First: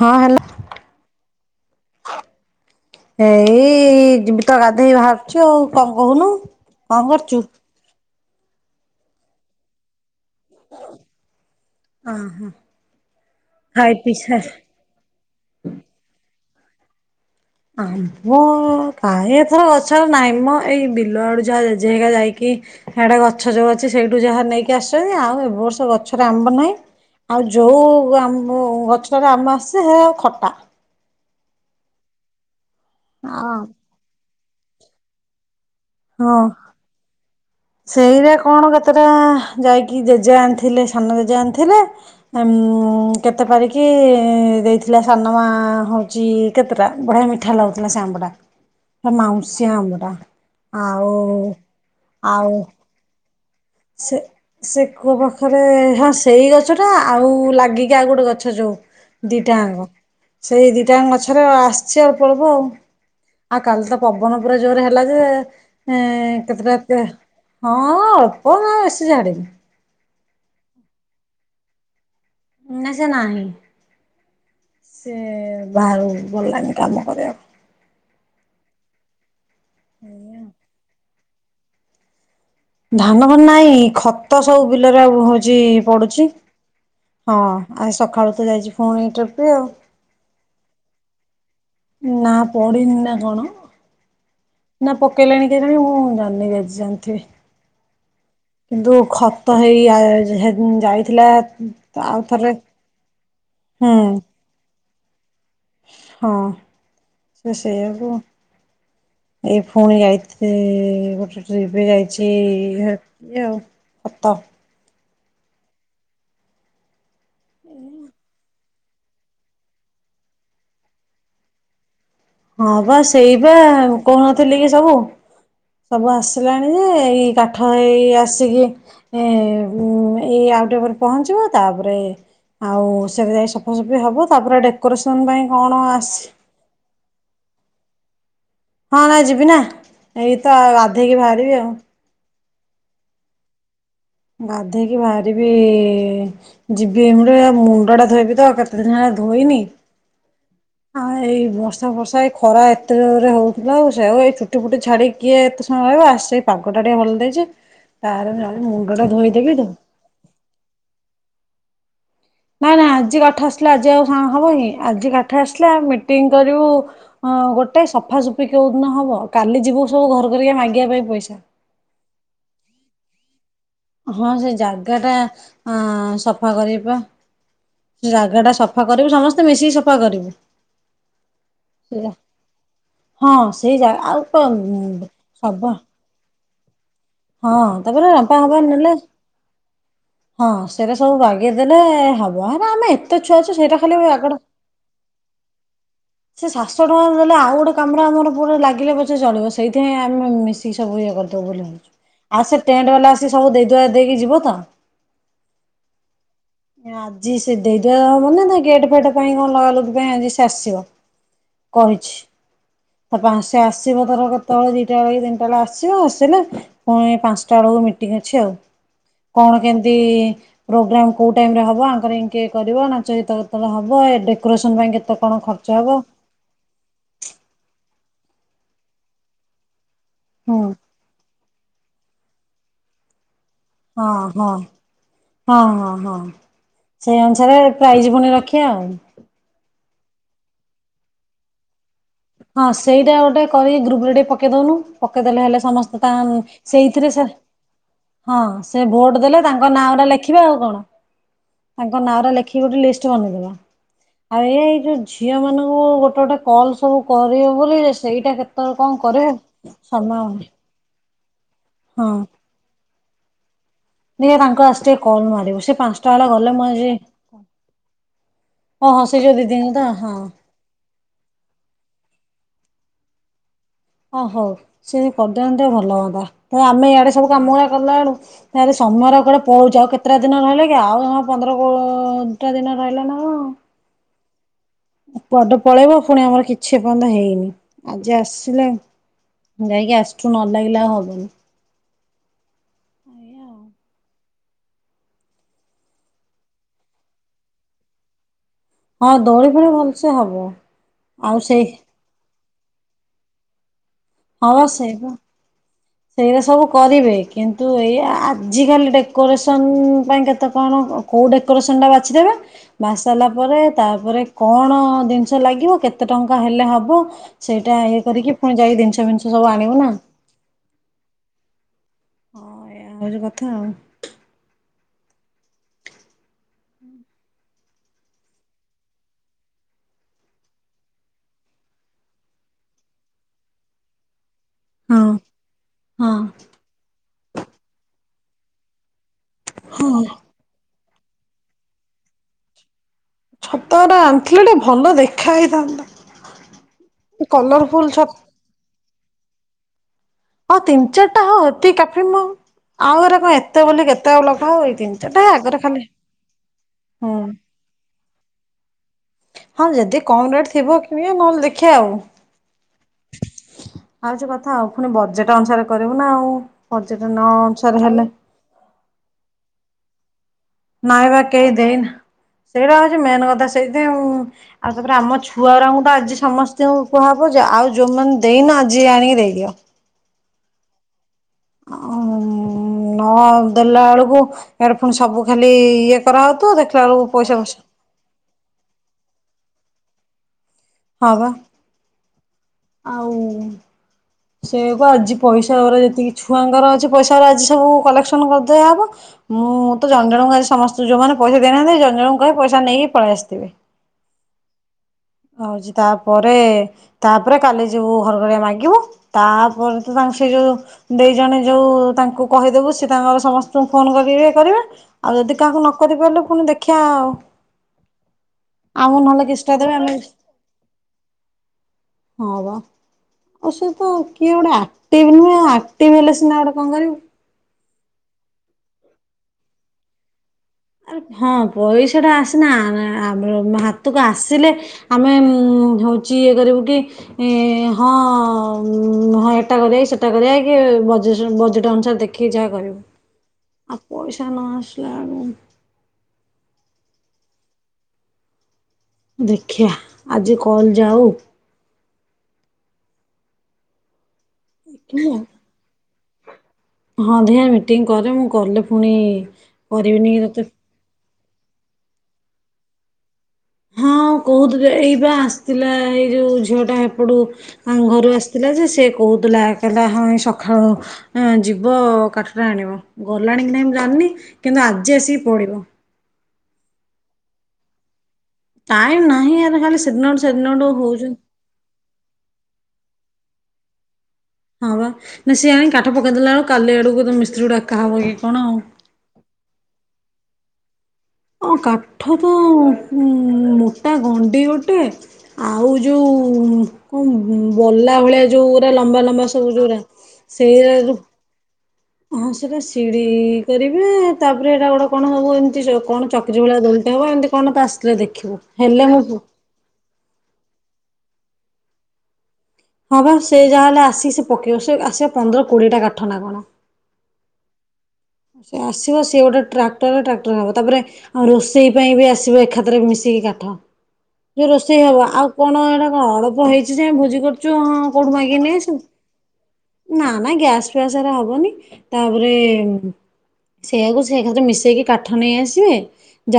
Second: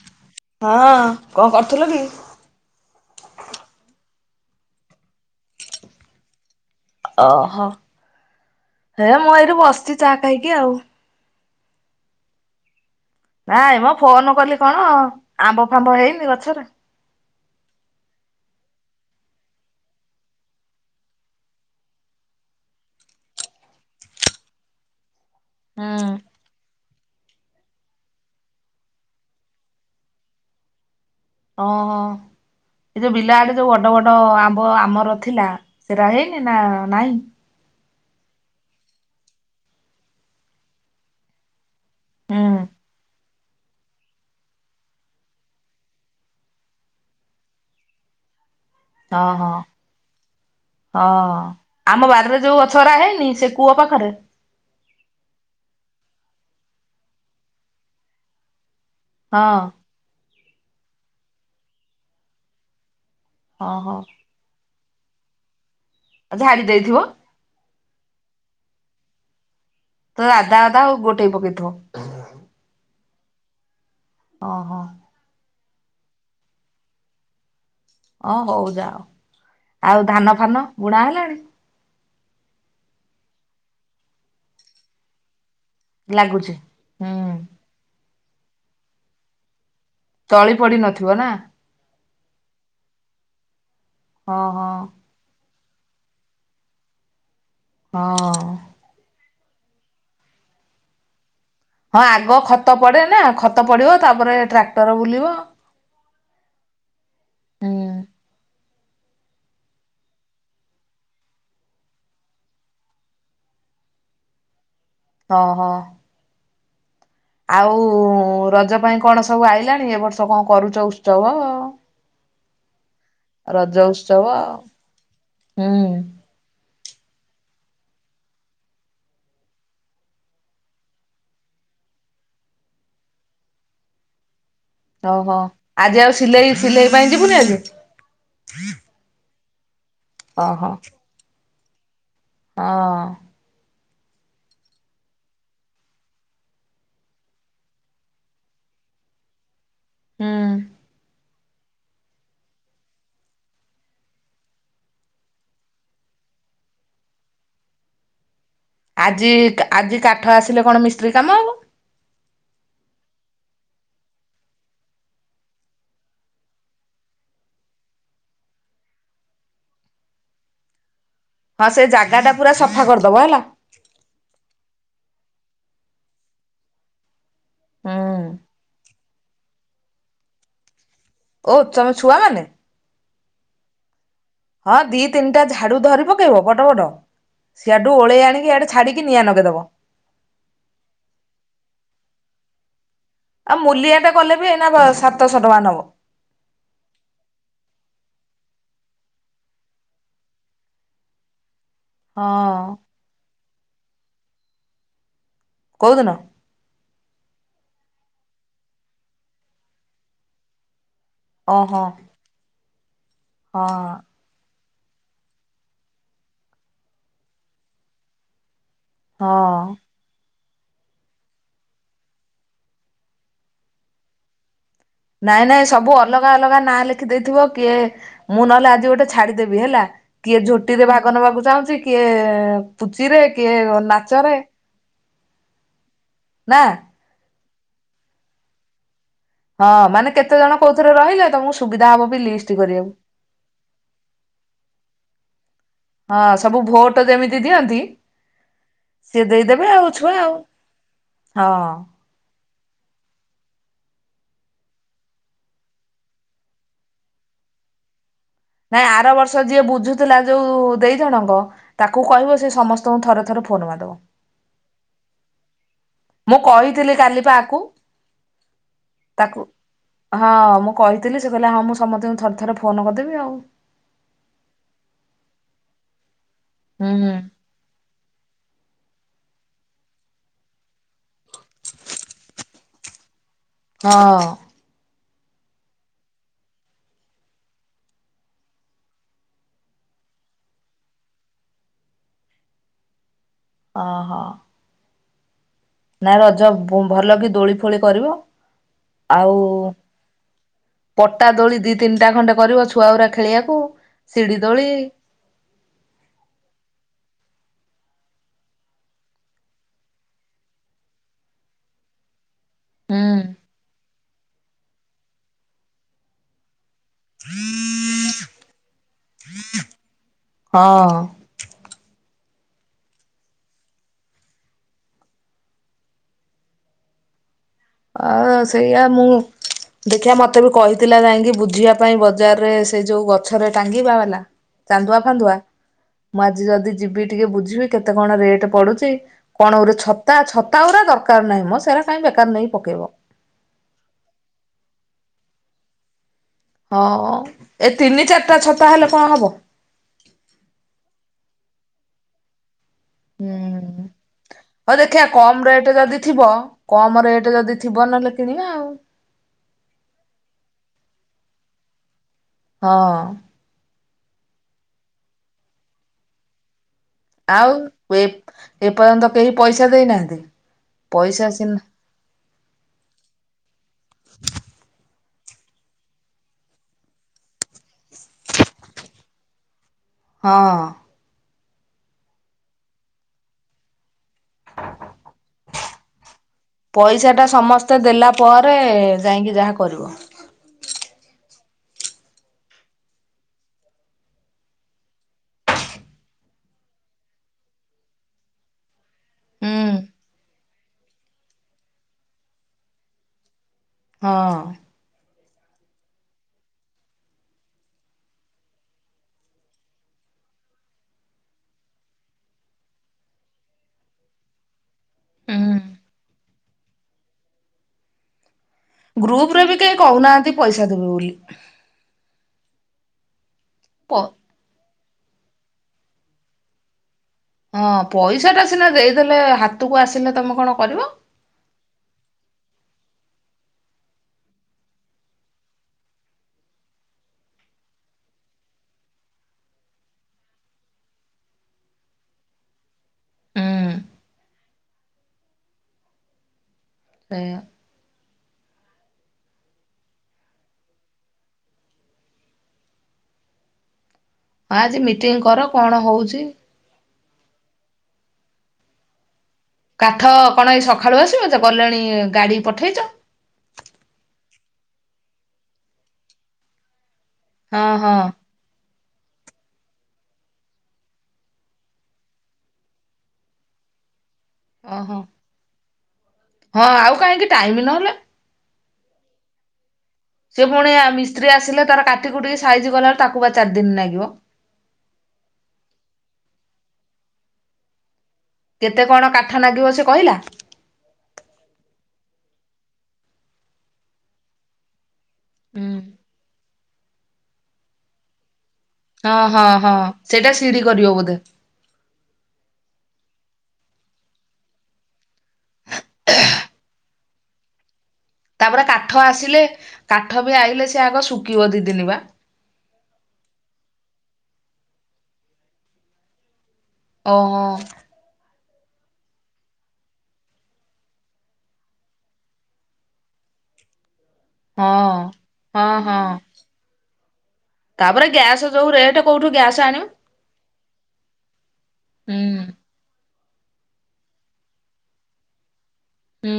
ହଁ ହାଲୋ। ହଁ କଣ କରୁଥୁଲୁ କି? ଏଇ ଯିବିତ ଗାଧୋଇେ ବାହାରୁଛି ଆଉ କଣ କହୁନୁ? କଣ କରୁଛୁ? ଓହୋ ହେ ମୁଁ ଏଇଠୁ ବସିଚି ଚାହା ଖାଇକି ଆଉ। ହ ହଁ। ନାଇଁମ ଫୋନ କଲି କଣ ଆମ୍ବ ଫାମ୍ବ ହେଇନି ଗଛରେ? ଆମ୍ବ କାହିଁ ଏଥର ଗଛ ନାଇଁ ମ ଏଇ ବିଲ ଆଡୁ ଯାହା ଜେଜେ ହିକା ଯାଇକି। ସାଡେ ଗଛ ଯୋଉ ଅଛି ସେଇଠୁ ଯାହା ନେଇକି ଆସିଛନ୍ତି ଆଉ ସବ ବର୍ଷ ହୁଁ ଗଛରେ ଆମ୍ବ ନାହିଁ ଆଉ ଯୋଉ ଆମ୍ବ ଗଛଟାରେ ଆମ୍ବ ଆସେ ସେ ଖଟା। ଓହୋ ଏ ଯୋଉ ବିଲା ଆଡେ ହଁ ଯୋଉ ବଡ ବଡ ଆମ୍ବ ଆମର ଥିଲା ସେଟା ହେଇନି ନା ନାହିଁ। ସେଇରେ କଣ କେତେଟା ଯାଇକି ଜେଜେ ଆଣିଥିଲେ ସାନ ଜେଜେ ଆଣିଥିଲେ ହୁଁ ଉଁ କେତେ ପାରିକି ଦେଇଥିଲା ସାନମା ହଉଛି କେତେଟା ବଢ଼ିଆ ମିଠା ଲାଗୁଥିଲା ସେ ଆମ୍ବ [inaudible] ମାଉଁସୀ ଆମ୍ବଟା ଆଉ ହଁ ଆମ ବାାରରେ ଆଉ ଯୋଉ ଗଛରା ହେଇନି ସେ କୂଅ ପାଖରେ ସେ। ସେ କୂଅ ପାଖରେ ହଁ ସେଇ ଗଛ ଟା ଆଉ ଲାଗିକି ଆଉ ଗୋଟେ ଗଛ ଯୋଉ ହଁ। ଦିଟାଙ୍କ ସେଇ ଦିଟାଙ୍କ ଗଛରେ ଆସିଛି ଅଳ୍ପ ଅଳ୍ପ ଆଉ। ଆଉ କାଲି ଓହୋ ତ ପବନ ପୁରା ଜୋରେ ହେଲା ଯେ ଝାଡି କେତେଟାଏ ଦେଇଥିବ ତେ ହଁ ହ ଉ ବେଶୀ ଜାଡ଼େନି। ତୋ ଅଧା ଅଧା ଆଉ ଗୋଟେ ପକେଇଥିବ। ଏଇନା ସେ ନାହିଁ। ଓହୋ। ସେ ବାହାରୁ ଗଲାଣିି କାମ କରିବାକୁ। ଓଁ ହଉ ଯାଅ ଆଉ ଧାନ ଫାନ ବୁଣା ହେଲାଣି। ଧାନ ଭାନ ନାହିଁ ଖତ ସବୁ ବିଲରେ ଆଉ ହଉଛି ପଡୁଛି ଲାଗୁଛି ହୁଁ। ହଁ। ଆ ସକାଳୁ ତ ଯାଇଛି ଫୁଣି ଏଇଟ୍ରିଫ ଆଉ। ତଳି ପଡି ନଥିବ ନା। ନା ପଡିିନି ନା କଣ? ହଁ ହଁ। କେଇିଲଣି କେିଲଣି ମୁଁ ଜାଣିନି ଜେଜ ଜାଣିଥିବି। ହଁ। ଯୋଉ ଖତ ହେଇ ଯାଇଥିଲା। ହଁ ଆଉ ଆଗ ଥରେ ଖତ ପଡେ ନା ଖତ ହୁଁ ପଡିବ ତାପରେ ଟ୍ରାକ୍ଟର ବୁଲିବ। ହଁ ସେଇଆ ହୁଁ। ହୁଏ। ଏଇ ପୁଣି ଯାଇି ଗୋଟେ ଟ୍ରିପ ଯାଇଛି ଆଉ। ଖତ ହଁ ହଁ। ଆଉ ରଜ ପାଇଁ କଣ ସବୁ ଆଇଲାଣି ଏ ବର୍ଷ କଣ କରୁଛ ଉତ୍ସବ ଆଉ? ହଁ ବା ସେଇ ବା ଉତ୍ସବ କହୁନଥିଲି କି ସବୁ ହୁଁ। ସବୁ ଆସ ଆସିଲାଣି ଯେ ଏଇ କାଠ ହେଇ ଆସିକି। ଏ ଏଇ ଆଉଟେ ଉପରେ ପହଞ୍ଚିବ ତାପରେ ଆଉ ସେବେ ଯାଇ ସଫାସଫି ହବ ତାପରେ ଡେ ଓହୋ ଆଜି ଆଉ ସିଲେଇ ସିଲେଇ ପାଇଁ ଯିବୁନି ଆଜି। ହଁ ନାଇ ଯିବି ନା ଏଇ ତ ଓହୋ ଗାଧେଇକି ବାହାରିବି ଆଉ। ହଁ। ଗାଧେଇକି ବାହାରିବି ଯିବି ଏମ ମୁଣ୍ଡ ଟା ଧୋଇବି ତ କେତେ ଦିନ ହେଲା ଧୋଇନି। ହୁଁ। ହଁ ଏଇ ବର୍ଷା ଫର୍ଷା ଏଇ ଖରା ଏତେରେ ହଉଥିଲା ଆଉ ସେଉ ଏଇ ଚୁଟି ଫୁଟି ଛାଡିକ। କିଏ ଏତେ ସମୟ ରହିବ ଆ ସେଇ ପାଗ ଟା ଟିକେ ଭଲ ଦେଇଛି ତାର ମୁଣ୍ଡ ଟା ଧୋଇଦେବି। ଠା ଆସିଲେ କଣ ମିସ୍ତ୍ରୀ କାମ ହବ। ନା ନା ଆଜି କାଠ ଆସିଲା ଆଜି ଆଉ କଣ ହବ କିଁ ଆଜି କାଠ ଆସିଲା ମିଟିଂ କରିବୁ। ହଁ ଗୋଟେ ସଫାସଫି କୋଉଦିନ ହବ କାଲି ଯିବୁ ସବୁ ଘର କରିକି ମାଗିବା ପାଇଁ ପଇସା। ହଁ ସେ ଜାଗା ଟା ପୁରା ସଫା କରିଦବ ହେଲା। ହଁ ସେ ଜାଗା ଟା ଅ ସଫା କରିବା ପା। ସେ ହୁଁ ଜାଗା ଟା ସଫା କରିବୁ ସମସ୍ତେ ମିଶିକି ସଫା କରିବୁ। ଓ ତମେ ଛୁଆମାନେ? ହଁ ସେଇ ଜାଗ ଆଉ କଣ ହଁ ଦି ତିନିଟା ସବ ଝାଡୁ ଧରି ପକେଇବ ବଡ ବଡ ହଁ ସିଆଡୁ ତାପରେ ଓଳେଇ ରମ୍ପା ଆଣିକି ଫମ୍ପା ଇଆଡୁ ନେଲେ ଛାଡିକି ନିଆଁ ଲଗେଇଦବ। ହଁ ସେଇଟା ସବୁ ବାଗେଇଦେଲେ ହବ ହେଟା ଆମେ ଏତେ ଛୁଆ ଅଛୁ ସେଇଟା ଖାଲି ଆଗଟା ନ ସାତଶହ ଟଙ୍କା ନବ। ସେ ସାତଶହ ଟଙ୍କା ଦେଲେ ଆଉ ଗୋଟେ କାମରେ ଆମର ପୁରା ଲାଗିଲେ ପଛେ ଚଳିବ ସେଇଥିପାଇଁ ଆମେ ମି ସବୁ ଇଏ କରିଦବୁ ବୋଲି ଭାବଛୁ ଆଉ ସେ ହଁ ଟେଣ୍ଟ ବାଲା ଆସି ସବୁ ଦେଇଦୁଆ ଦେଇକି ଯିବ ତ କୋଉ ଦିନ? ଆଜି ସେ ଦେଇ ଦୁଆ ହବ ନା ନାଇ ଗେଟ ଫେଟ ପାଇଁ କଣ ଲଗାଲଗି ପାଇଁ ଆଜି ସେ ଆସିବ। ଓହୋ। [unintelligible] ଆସେ ହଁ ଅସିବ ତଳେ ଦୁଇଟା ବେଳ କି ତିନିଟା ବେଳ ଆସିବ ଆସିଲେ ପୁଣି ପାଞ୍ଚଟା ବେଳକୁ ମିଟିଂ ଅଛି ଆଉ କଣ ହଁ। କେମତି ପ୍ରୋଗ୍ରାମ? କୋଉଁ ଟାଇମରେ ହେବ ଆଙ୍କରିଙ୍ଗ କିଏ କରିବ ନାଚ ଗୀତ କେତେତେଳେ ହେବ ଏ ଡେକୋରେସନ୍ ପାଇଁ କେତ ନାଇଁ ନାଇଁ ସବୁ ଅଲଗ ଅଲଗା ଅଲଗା ନାଁ ଲେଖି ଦେଇଥିବ କିଏ ମୁଁ ନହେଲେ ଆଜି ଗୋଟେ ଛାଡିଦେବି ହେଲା। କିଏ ହୁଁ ଝୋଟିରେ ଭାଗ ନେବାକୁ ଚାହୁଁଛି କିଏ ପୁଚିରେ କିଏ ହଁ ନାଚରେ ହଁ ହଁ ହଁ ହଁ। ନା। ସେଇ ଅନୁସାରେ ପ୍ରାଇଜ ପୁଣି ରଖିବା ଆଉ। ହଁ ମାନେ କେତେ ଜଣ କୋଉଥିରେ ରହିଲେ ତମକୁ ସୁବିଧା ହବ ଲିଷ୍ଟ ହଁ କରିବାକୁ। ସେଇଟା ଗୋଟେ କରିିକି ଗ୍ରୁପରେ ଟିକେ ପକେଇ ଦଉନୁ ପକେଇଦେଲେ ହେଲେ ସମସ୍ତେ ତା ହଁ ସବୁ ସେଇ ଭୋଟ ଯେମିତି ଦିଅନ୍ତି। ହଁ ସେ ଭୋଟ ସିଏ ଦେଲେ ଦେଇଦେବେ ତାଙ୍କ ଆଉ ନାଁଗୁଡା ଛୁଆ ଲେଖିବେ ଆଉ କଣ ହଁ ତାଙ୍କ ନାଁ ଗୁଡା ଲେଖି ଗୋଟେ ଲିଷ୍ଟ ବନେଇଦବା ଆଉ ଏ ଏଇ ଯୋଉ ଝିଅ ମାନଙ୍କୁ ଗୋଟେ ଗୋଟେ କଲ ସବୁ କରିବ ବୋଲି ସେଇଟା କେତ ନାଇଁ ଆର ବର୍ଷ ଯିଏ ବୁଝୁଥିଲା ଯୋଉ ଦେଇ ଜଣଙ୍କ ତାକୁ କହିବ ସେ ସମସ୍ତ ତଙ୍କୁ ଥରେ ଥରେ ଫୋନ୍ ମାରି ଦବ। ତାଙ୍କ [unintelligible] ମୁଁ କହିଥିଲି କାଲି ପା ଆକୁ ଓହୋ ସେ ଯୋଉ ତାକୁ ଦିଦିଙ୍କୁ ତ ହଁ ମୁଁ କହିି ଥିଲି ସେ କହିଲା ହଁ ମୁଁ ସମସ୍ତଙ୍କୁ ଥରେ ଥରେ ଫୋନ କରିଦେବି ଆଉ। ଓ ହଉ ସିଏ ଯଦି କରିଦଅନ୍ତେ ଭଲ ହୁଅନ୍ତା ତ ଆମେ ହୁଁ ଇଆଡେ ହୁଁ ସବୁ କାମ ଗୁଡା କଲା ବେଳୁ ଆରେ ସମୟ ଗୁରା କୁଆଡେ ପଳଉଛି ଆଉ କେତେଟା ଦିନ ରହିଲା କି ଆଉ ପନ୍ଦର କୋଡ଼ିଏଟା ଦିନ ରହିଲା ନାଁ କଣ? ହଁ। କୁଆଡେ ପଳେଇବ ପୁଣି ଆମର କିଛି ଏ ପର୍ଯ୍ୟନ୍ତ ହେଇନି ଆଜି ଆସିଲେ ଯାଇକି ଆଜିଠୁ ନ ଲାଗିଲେ ଆଉ ହବନି। ଅ ହ। ନାଇଁ ରଜ ଭଲ କି ଦୋଳି ଫୋଳି କରିବ। ହଁ ଆଉ ଦୋଳି ଫୋଳି ଭଲସେ ହବ ପଟା ଆଉ ଦୋଳି ସେଇ ଦି ତିନି ଟା ଖଡେ କରିବ ଛୁଆଗୁଡ଼ା ଖେଳିବାକୁ। ସିଡି ହଁ ଦୋଳି ସେଇବା। ସେଇରା ସବୁ କରିବେ କିନ୍ତୁ ଏଇଆ ଆଜିକାଲି ଡେକୋରେସନ ପାଇଁ କେତେ କଣ? କୋଉ ଡେକୁରେସନ ଟା ବାଛି ଦେବେ। ବାଛି ହୁଁ ସାରିଲା ପରେ ତାପରେ କଣ ଜିନିଷ ଲାଗିବ କେତେ ଟଙ୍କା ହେଲେ ହବ? ହବ ସେଇଟା ଇଏ କରିକି ପୁଣି ଯାଇ ଜିନିଷ ମିନିଷ ହଁ। ହଁ ଏ ହଉଛି କଥା ଆଉ। ଆ ସେଇଆ ମୁଁ ଦେଖିିବା ମତେ ବି କହିଥିଲା ଯାଇକି ବୁଝିବା ପାଇଁ ବଜାରରେ ସେ ଯୋଉ ଗଛରେ ଟାଙ୍ଗିବା ବାଲା ଚାନ୍ଦୁଆ ହଁ ଫାନ୍ଦୁଆ ହଁ। ମୁଁ ଆଜି ଯଦି ଯିବି ଟିକେ ବୁଝିବି କେତେ କଣ ରେଟ ପଡୁଛି? କଣ ଗୋଟେ ହଁ ଛତା ଛତା ଗୁରା ଦରକାର ନାହିଁ ମ ସେଇରା କାଇଁ ବେକାର ନେଇ ପକେଇବ। ଛତା ଗୁରା ଆଣିଥିଲେ ଟିକେ ଭଲ ଦେଖା ହେଇଥାନ୍ତା। ହଁ ଏ କଲରଫୁଲ୍ ଛ ତିନି ଚାରିଟା ଛତା ହେଲେ କଣ ହବ? ହଁ ତିନି ଚାରିଟା ହୋଉ ଏତିକି କାଫି ମ ଆଉ ଏ ରା କଣ ହୁଁ। ଏତେ ବୋଲି କେତେ ଲଗା ହବ କି ହଉ ଏଇ ତିନି ଦେଖିବା ଚାରଟା କମ ଆଗରେ ରେଟ୍ ଖାଲି ହୁଁ। ଯିବ ନହେଲେ କିଣିବା ଆଉ। ହଁ ଯଦି କମ ରେଟ୍ ଥିବ କିଣିବା ନହେଲେ ଦେଖିବା ଆଉ। ହଁ। ଆଉ ଯୋ କଥା ଆଉ ପୁଣି ବଜେଟ ଅନୁସାରେ କରିବୁ ନା ଆଉ। ପର୍ଯ୍ୟଟନ ଆଉ ଏ ଏପର୍ଯ୍ୟନ୍ତ କେହି ପଇସା ଦେଇନାହାନ୍ତି। ନାଇଁ ବା ପଇସା କେହି ସିନା ଦେଇନ ସେଇରା ହଉଛି ମେନ୍ କଥା ସେଇଥି ଆଉ, ଆଉ ତାପରେ ଆମ ଛୁଆ ଗୁରାଙ୍କୁ ତ ଆଜି ସମସ୍ତଙ୍କୁ କୁହାହବଆ ଯେ ଆଉ ଯୋଉମାନେ ଦେଇନ ଆଜି ଆଣିକି ଦେଇଦିଅ। ହଁ। ହଁ ନ ଦେଲା ବେଳକୁ ଏୟାଡୁ ଫୁଣି ସବୁ ଖାଲି ଇଏ କରାହୋଉଥିବ ଦେ ପଇସା ଟା ସମସ୍ତେ ଦେଲା ପରେ ଯାଇକି ଯାହା କରିବ। ହଁ ବା। ଆଉ ସେଇବା ଆଜି ପଇସା ଗରେ ଯେତିକି ଛୁଆଙ୍କର ଅଛି ପଇସା ଗରେ ଆଜି ସବୁ କଲେକ୍ସନ କରିଦିଆହେବ। ମୁଁ ତ ଜଣ ଜଣ ଙ୍କୁ ଆଜି ସମସ୍ତେ ଯେଉଁମାନେ ପଇସା ଦେଇନାହାନ୍ତି ଜଣ ଜଣ କହିବି ପଇସା ନେଇକି ପଳାଇ ଆସିଥିବେ। ହଁ। ହଉଛି ତାପରେ ତାପରେ କାଲି ଯିବୁ ଘର ଘରେଆ ମାଗିବୁ ତାପରେ ତ ତାଙ୍କ ସେ ଯୋଉ ଦେଇ ଜଣେ ଯୋଉ ତାଙ୍କୁ କହିଦେବୁ ସେ ତାଙ୍କର ସମସ୍ତଙ୍କୁ ଫୋନ କରିବେ କରିବେ। ଆଉ ଯଦି କାହାକୁ ନ କରିପାରିଲେ ପୁଣି ଦେଖିବା ଆଉ। ଆମକୁ ନହେଲେ ଗ୍ରୁପରେ କିଛିଟା ବି ଦେବେ କେହି ଆମେ କହୁନାହାନ୍ତି ପଇସା ଦେବେ ବୋଲି। ହଁ ବା ଅଉ ସିଏ ତ ପ କିଏ ଗୋଟେ ଆକ୍ଟିଭ ନୁହେଁ ଆକ୍ଟିଭ୍ ହେଲେ ସିନା ଗୋଟେ କଣ କରିବୁ। ହଁ ପଇସା ଟା ସିନା ଦେଇଦେଲେ ହାତକୁ ଆସିଲେ ତମେ କଣ କରିବ। ଆରେ ହଁ ପଇସା ଟାସ୍ନା ଆ ହାତକୁ ଆସିଲେ ଆମେ ଉମ ହଉଚି ଇଏ କରିବୁ କି ଏଁ ହଁ ହଁ ଏଟା କରିବା ସେଟା କରିବା କି ବଜେସ ବଜେଟ୍ ଅନୁସାରେ ଦେଖ ଖିକି ଯା କରିବୁ ଆଉ ପଇସା ନ ଆସିଲା ଆଳୁ ସେଇଆ। ଦେଖିବା ଆଜି କଲ୍ ଯାଉ ହଁ ଆଜି ମିଟିଂ କର କଣ ହଉଚି ହଁ ଦେ ମିଟିଂ କରେ ମୁଁ କଲେ ପୁଣି କରିବିନି କାଠ କି ତତେ କଣ ଏଇ ସକାଳୁ ଆସିବ ଜ ଗଲେଣି ଗାଡି ପଠେଇଚ? ହଁ କହୁଥିଲ ଏଇ ବା ଆସିଥିଲା ଏଇ ଯୋଉ ଝିଅ ଟା ହେପଟୁ ହଁ ହଁ ଘରୁ ଆସି ଥିଲା ଯେ ସିଏ କହୁଥିଲା କଇଲା ହଁ ଏ ସଖାଳୁ ହଁ ଯିବ କାଠଟା ଆଣିବ ଗଲାଣି କି ନାହିଁ ମୁ ଜାଣିନି କିନ୍ତୁ ଓହୋ ଆଜି ଆସିକି ପଡିବ। ହଁ ଆଉ କାହିଁକି ଟାଇମ ନହଲେ। ଟାଇମ ନାହିଁ ଆରେ ଖାଲି ସେଦିନ ଠୁ ପୁଣିଆ ମିସ୍ତ୍ରୀ ଆସିଲେ ତାର କାଠିକୁ ଟିକେ ସାଇଜ କଲାଟୁ ତାକୁ ବା ଚାରି ଦିନ ନାଗିବ। ହଁ ବା ନା ସେ ସଏ ଆଣଣି କଠ ପେଇଦେଲା ବେ କାଲି ଆଡକୁ ତମ ମିସ୍ତ୍ରୀ କୁଡା ହବ କି କଣ ଆଉ। [unintelligible] କଣ କାଠ ନାଗିବ ସେ କହିଲା? ହଁ କାଠ ତ ଉମ ମୋଟା ଗଣ୍ଡି ଗୋଟେ ଆଉ ହୁଁ ଯୋଉ କଣ ବଲା ଭଳିଆ ଯଉରା ଲମ୍ବା ହଁ ଲମ୍ବା ହଁ ସବୁ ଯଉରା ହଁ ସେଇଟା ସିଡି କରିବ ସେଇରା ବୋଧେ ହଁ ସେଟା ସିଡି କରିବେ ତାପରେ ଏଇଟା ଗୋଟେ କଣ ହବୁ ଏମିତି କଣ ଚକିରିୀ ଭଳିଆ ଦୋଲଟା ହବ ଏମତି କନ ଆସିଲ ଦେଖି ତାପରେ କାଠ ଆସିଲେ କାଠ ବି ଆଇିଲେ ସେ ଆଗ ଶୁଖିବ ଦି ଦିନ ବା ହଁ ବା ସେ ଯାହାହେଲେ ଆସିକି ସେ ପକେଇବ ସେ ଆସିବା ପନ୍ଦର କୋଡିଏ ଟା କାଠ ନା କଣ? ଓହୋ। ସେ ଆସିବ ସିଏ ଗୋଟେ ଟ୍ରାକ୍ଟର ଟ୍ରାକ୍ଟର ହବ ତାପରେ ଆଉ ରୋଷେଇ ପାଇଁ ବି ଆସିବ ଏକାଥରେ ମିଶିକି କାଠ। ଯଉ ହଁ। ରୋଷେଇ ହବ ଆଉ କଣ ହଁ ଏଇଟା ହଁ କଣ ଅଳପ ହେଇଚି ସେ ଭୋଜି କରୁଚୁ ହଁ କୋଉଠୁ ମାଗି କି ନେ ଜଉ ରେଟ କୋଉଠୁ ଗ୍ୟାସ୍ ଆଣିବୁ। ନା ନା ଗ୍ୟାସ ଫ୍ୟାସ ହବନି ତାପରେ ହୁଁ ସେଇଆକୁ ସେ ଏକାଥରେ ମିଶେଇକି କାଠ ନେଇ ଆସିବେ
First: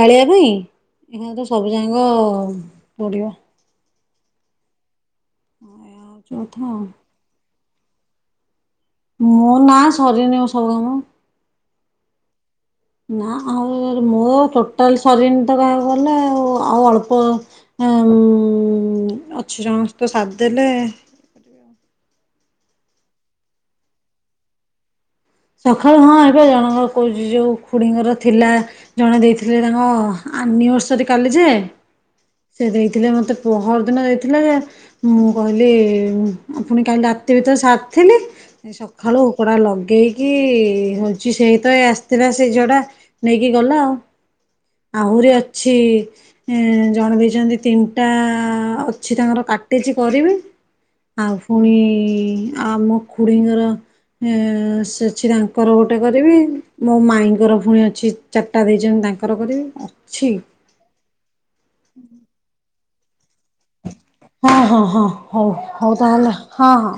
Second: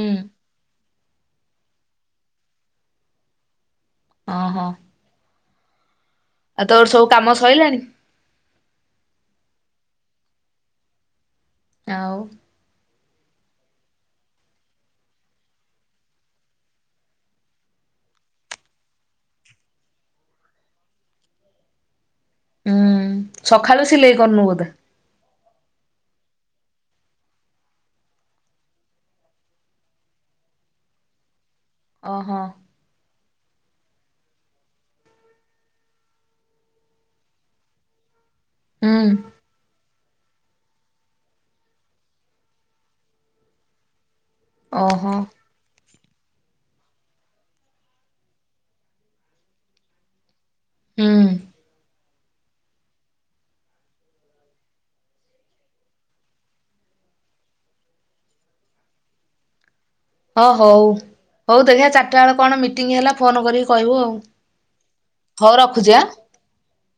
ଜାଳିବା ପାଇଁ। ଏକାଥରେ ସବୁଜାଙ୍କ ପଡିବ। ଅଁ ହଁ। ହଉଛି କଥା ଆଉ ତୋର ସବୁ କାମ ସଇଲାଣି? ମୋ ନାଁ ସରିନି ସବୁ କାମ। ଆଉ। ନା ଆଉ ମୋ ଟୋଟାଲ ସରିନ ତ କହାକୁ ଗଲେ ଆଉ ଆଉ ଅଳ୍ପ ଏ ଉମମ୍ ଅଛି ଜଣକ ସହିତ ସର ଦେଲେ ହୁଁ ସକାଳୁ ସିଲେଇ କରନୁ ବୋଧେ? ସକାଳୁ ହଁ ହେଇପା ଜଣଙ୍କର କହୁଚି ଯୋଉ ଖୁଡିଙ୍କର ଥିଲା ଜଣେ ଦେଇଥିଲେ ତାଙ୍କ ଆନିଭର୍ସରୀ କାଲି ଯେ ଅହୋ ସେ ଦେଇଥିଲେ ମୋତେ ପହରଦିନ ଦେଇଥିଲେ ଯେ ମୁଁ କହିଲି ଆପୁଣି କାଲି ରାତି ଭିତରେ ସାରିଥିଲି ହୁଁ ସଖଳୁ ହୁକଡ଼ା ଲଗେଇ କି ହଉଚି ସେ ତ ଏ ଆସିଥିଲା ସେଇ ଝଡା ନେଇକି ଗଲା ଆଉ। ଓହୋ ଆହୁରି ଅଛି ଏଁ ଜଣେ ଦେଇଛନ୍ତି ତିନିଟା ଅଛି ତାଙ୍କର କାଟିଛି କରିବି। ହୁଁ ଆଉ ପୁଣି ଆମ ଖୁଡିଙ୍କର ଏ ସେ ଅଛି ତାଙ୍କର ଗୋଟେ କରିବି ମୋ ମାଇଁ ଙ୍କର ପୁଣି ଅଛି ଚାରିଟା ଦେଇଛନ୍ତି ତାଙ୍କର କରିବି। ଅଛି ହଁ ହଉ ହଉ ଦେଖିବା ଚାରିଟା ବେଳେ କଣ ମିଟିଂ ହେଲା ଫୋନ କର ବି। ହଁ ହଁ ହଁ ହଉ ରଖୁଛି ହଉ ଆଁ। ତାହେଲେ ହଁ ହଁ।